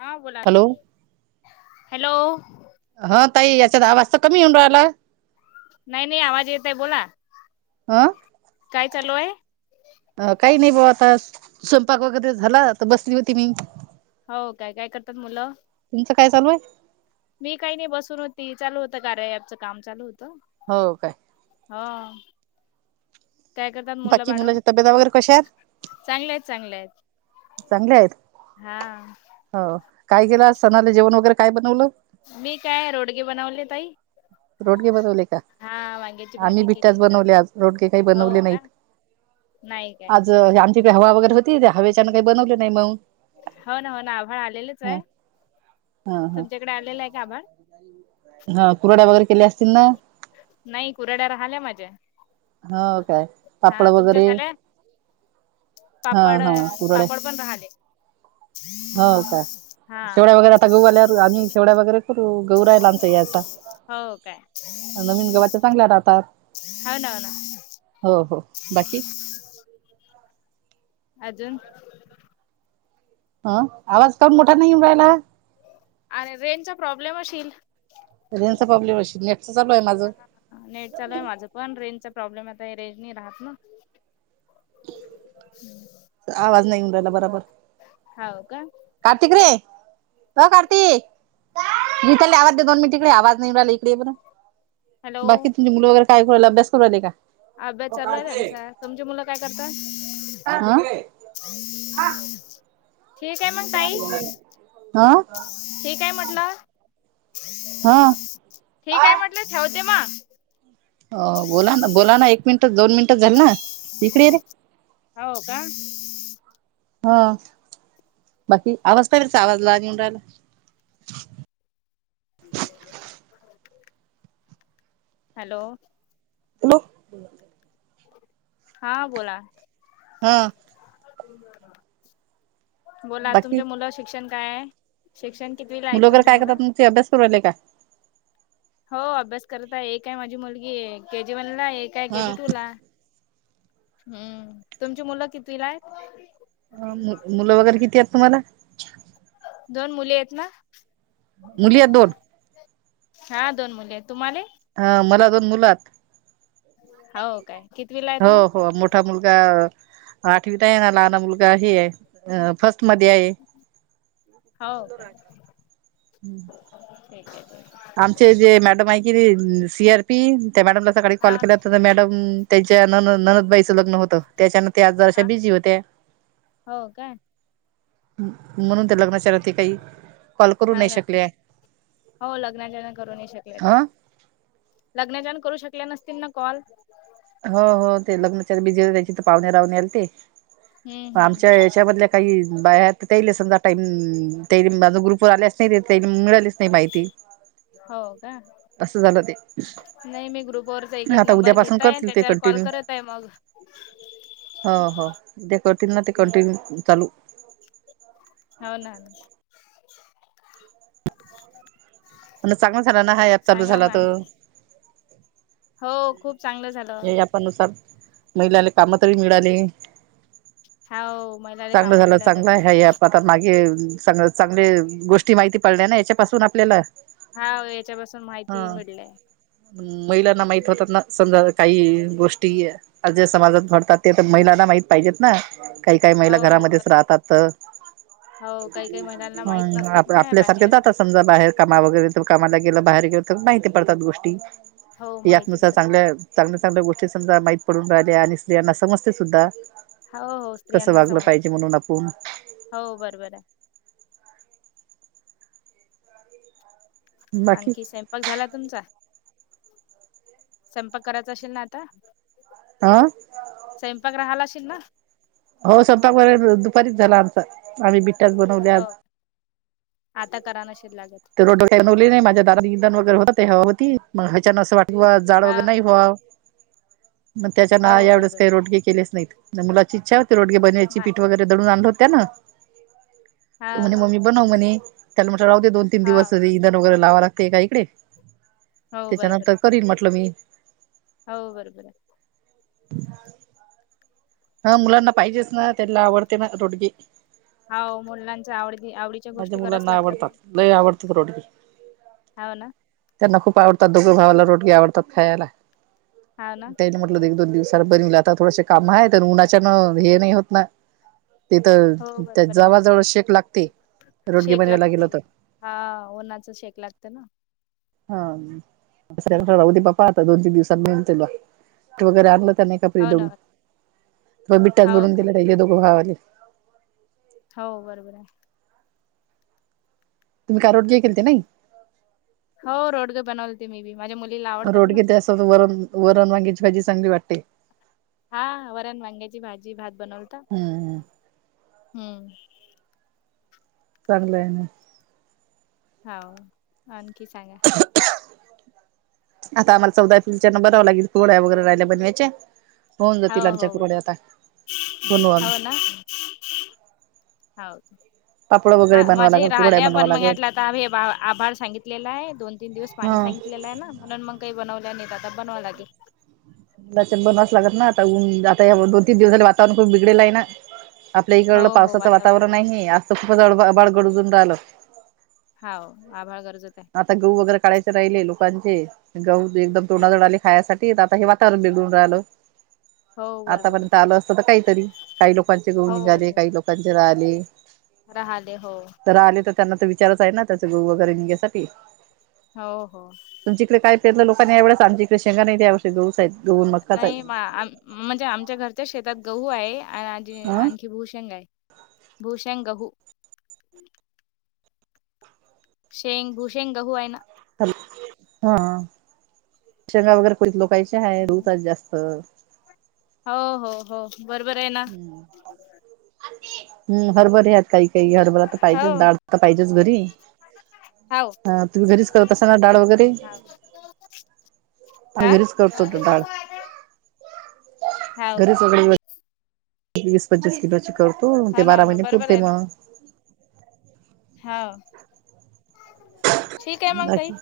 हा बोला hello hello हा ताई याच्यात आवाज तर कमी होऊन राहिलाय. नाही नाही आवाज येतय बोला ह काय चालू आहे? अ काही नाही बुवा आता स्वयंपाक वगैरे झाला तर बसली होती मी. हो काय काय करतात मुलं? तुमचं काय चालू आहे? मी काही नाही बसून होती चालू होतं कार्या ॲपच काम चालू होतं. हो काय? हा काय करतात मुलं बाकी बाळ? मुलाच्या तब्येता वगैरे कशा आहेत चांगले आहेत चांगले आहेत. चांगले आहेत हा हो काय केलं सणाला जेवण वगैरे काय बनवलं? मी काय रोडगे बनवले ताई. रोडगे बनवले का हा वांग्याची भाजी केली थालीपीठं बर बनवले आज रोडगे काही हो बनवले का नाहीत. नाही काय. ज आमची इकडे हवा वगैरे होती त्या हवेच्यानं काही बनवले नाही मग. हो ना हो ना, आभाळ आलेलंच ह आहे ह तुमच्याकडे आलेलं आहे का आभाळ. ह [inaudible] हा, कुरडया वगैरे केल्या''--'' असतील ना नाही कुरड्या राहिल्या माझ्या. हो, काय पापड हा तुमच्या वगैरे. झाल्या हा पापड हा कुरड्या पापड पण राहिले. हो, काय हा शेवड्या वगैरे आता गल्यावर आम्ही शेवड्या वगैरे. गव राहिला आमचा याचा हो काय नवीन गव्हाच्या चांगल्या राहतात. हो ना हो ना, हो हो, बाकी. अजून. ह, आवाज का मोठा नाही येऊन राहायला. आणि रेंचा प्रॉब्लेम असशील. रेनचा प्रॉब्मशी नेटच चालू आहे माझं. नेट चालू आहे माझं पण रेंज चा प्रॉब्लेम आता रेंजी राहत ना. हम्. आवाज नाही येऊन राहिला बरोबर. हव का. कतिकरे. हो, कार्तिक भथले आवाज द दोन मी तिकडे आवाज निवडला इकडे बर. हॅलो. बाकी तुमची मुलं वगैरे काय करायला अभ्यास करायले का. अभ्यास चालू आहे त्यांचा तुमची मुलं काय करतात. हा, ठीक आहे मग ताई हा, ठीक आहे म्हटलं. हा, ठीक आहे म्हटलं ठेवते मग. अ, बोला बोलाना एक मिनिट दोन मिनिट झाली ना इकडे रे. हो का, हा, बाकी आवाज काय वचा आवाज लहान येऊन रायला. [unintelligible] हॅलो, हॅलो, हा, बोला. हम, बोला बाकी तुमच्या मुलावर शिक्षण काय आहे. शिक्षण कितवि ला आहेत वगैरे तुमच्या काय मुलं. करतात मग ते अभ्यास करून राहिले का. हो, अभ्यास करता एक आहे माझी मुलगी के जी वनला एक. काय केजी हा. टू ला हम्, तुमची मुलं किती ला आहेत. मुलं वगैरे किती आहेत तुम्हाला. दोन मुली आहेत ना. मुली हेत दोन. हा दोन मुली आहेत तुम्हाले. हा मला दोन मुलं हात हाव काय कितवीला हेत हो मग. हो मोठा मुलगा आठवीत आहे ना लहना मुलगा हे अ फर्स्ट मध्ये आहे. हाव काय ठीक हे ठीक हे जे मॅडम आहे की सी आर पी त्या मॅडमला सकाळी हा कॉल केला होता तर मॅडम. त्यांच्या नन ननदबाईचं लग्न होतं त्याच्यान त्या आज जराशा हा बिझी होत्या. हो का. म्हणून त्या लग्नाच्या रती काही. कॉल करू हा नाही ना शकले. हो लग्नाच्यान करू येशा शकले ह ते. लग्नच्यान करू शकल्या नसतील ना कॉल? हो हो ते लग्नाच्यात बिझी होते ते पाहुणे राहूने आलते हम्म मग आमच्या हम्म त्याच्यामधल्या काही बाया आहेत त्याले समजा टाईम त्या माझं ग्रुपवर आल्या असत्याच काही मिळाल्या असतील. नही माहित. हो का. असं झालं ते. नाही मी ग्रुपवररचा एक एक आता नंबर उद्यापासून घेतय करतील ते त्याच्यावर कॉल कंटिन्यू करत आहे मग. हो हो ते करतील ना ते कंटिन्यू चालू... हा ना.... म्हणलं चांगला झाला ना हायात चालू सांगा झाला मग त आणखी हो खूप चांगलं झालं. अनुसार. हाव महिलाले चांगलं कामं झालं मिळाले चांगलं आहे ह्यात. मग आता मागे सगळ चांगले गोष्टी माहिती पडल्या ना याच्यापासून आपल्याला. हाव याच्यापासून माहिती हं मिळलंय महिलांना माहित हम्म होतातना. समजा काही गोष्टी जे समाजात घडतात ते पण महिलांना माहीत पाहिजेत ना काही काही हो महिला हो ब घरामध्येच राहतात तर. हो काही काही महिलांना माहित हम, नसतात आप ना या आपल्यासारख्या बाकीच्या घरात जातात समजा बाहेर. कामा वगैरे तर कामाला गेलं बाहेर गेल तर माहिती पडतात गोष्टी हो माहिती यातनुसार पडत चांगल्या चांगल्या चांगल्या गोष्टी समजा माहीत पडून राहिल्या आणि स्त्रीयांना समजते सुद्धा. हाव हौस कसं वागलं पाहिजे म्हणून आपुन. हो बरोबर आहे. बाकी आणखी सेम. काॅल झाला तुमचा? स्वयंपाक करायचा अशीन ना आता. हं स्वयंपाक राहाला अशीन ना हो स्वयपाक वैगरे दुपारीच झाला आमचा आम्ही बिट्याच बनवल्या आज. हो. आता करा नशील लागत. [unintelligible] जाड वगैरे हा नाही बुवा मग त्याच्यान हा हो एवढेच बरोबर की, आहे. रोडगे हे केलेच नाहीत. मुलाची इच्छा होती रोडगे बनवायची नाही पीठ वगैरे दडून आणलं होतं ना हा त म्हणे हो मम्मी बनव म्हणे त्याला म्हट लावते दोन तीन हा दिवसरी इंधन वगैरे लावा लागते का इकडे. हो त्याच्यानंतर करीन म्हटल मी. हाव बरोबरं आहे. हा मुलांना पाहिजेच ना, त्यांना आवडते ना रोडगी. हाव मुलांच्या आवडी आवडीच्या गोष्टी कराव्याच लागतात ना, लई आवडती रोटगी ह्याव ना त्यांना खूप आवडतात. दोघे भावाला रोटगी आवडतात खायला हाव ना त्याने म्हटलं एक दोन दिवस तर बनवली आता थोडसे काम आहे तर उन्हाच्यान हे नाही होत ना, तिथ हो ते बरोबर आहे. जवाळजवळ शेक लागते. रोडगी शेक बनवायला लागते, गेलं तर हा ऊन्हाच शेक लागते ना हा दुसऱ्याना हम्म. राहू दे, बाप्पा आता दोन तीन दिवसात [unintelligible] वगैरे आणलं का नाही? कपरी हो ना दडून बिटात हो भरून काय? दिला हे दोघं भाव आले. हो बरोबर हाय. तुम्ही काय रोटगी केलती नाही. हाव रोगडे बनवते होते मी बी माझ्या मुलीला आवडतात ना. रोडगे ते असत वरण वरण वांग्याची भाजी चांगली वाटते. हां वरण, वांग्याची भाजी, भात बनवलता हम्म होता. चांगलं आहे ना, हांव आणखी सांगा [inaudible] आता आम्हाला चौदा एप्रिलच्या बघावं लागेल गोड्या वगैरे राहिल्या बनवायच्या होऊन हो जातील आमच्या हो कुबड्या आता बरोबर बनवू आम्ही [inaudible] हाव पापड वगैर ह माझे हे राहिले पण मग यातला आता आम्ही बा आभार सांगितलेला आहे. दोन, तीन दिवस पाणी हा सांगितलेलं आहे ना, म्हणून मग काही बनवल्या नाही आता बनवावं लागेल. तुला ते बनवास लागत ना आता ऊन्ह जादा आता दोन तीन दिवसाले वातावरण खूप बिगडेलं आहे ना, आपल्या हो इकड हो पावसाचं वातावरण आहे आभाळ गरजुन राहिलं हांव आभाळ गर्जत आहे. आता गहू वगैरे काढयचे राहिले लोकांचे गहू एकदम हो तोंडाजवळ आले. खायासाठी आता हे वातावरण बिघडून राहिलं. हो बरोबर आहे. आतापर्यंत आलं असतं तर काहीतरी काही लोकांचे गहू निघाले, काही लोकांचे राहिले. राहिले हो जर आले तर त्यांना तर विचारच आहे ना, त्याच गहू वगैरे निघायसाठी हो, हो तुमच्या इकडं काय पेरल लोकांनी या वेळेस आमच्या इकडे शेंगा नाही यावर्षी गहूच आहेत गहू आणि मक्काच नाही आहे मा म्हणजे आमच्या घरच्या शेतात गहू आहे आजी हं आणि भू शेंगा आहे भू शेंग गहू शेंग भूशेंग गहू आहे ना, ह हा शेंगा वगैरे कोणीत लोकायची आहे धूप आहे जास्त हो हो हो बरोबर आहे ना, हं हरभरा आहेत काही काही हरभरा तर हो पाहिजेच, डाळ तर पाहिजेच घरी हो हो हं तुम्ही घरीच करत असाल ना डाळ वगैरे आम्ही हा घरीच करतो डाळ हो घरी काय सगळे वीस, पंचवीस किलोची करतो हो ते ना हो बारा ना महिने बरोबर पुरते मग, हा. [inaudible] बाकी, ताई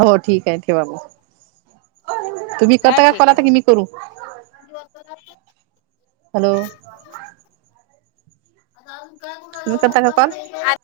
हो ठीक आहे ठेवा मग. तुम्ही हा करता का कॉल ठीक आता की मग. मी करू [inaudible] हॅलो. [unintelligible] तुम्ही करता का कॉल [inaudible]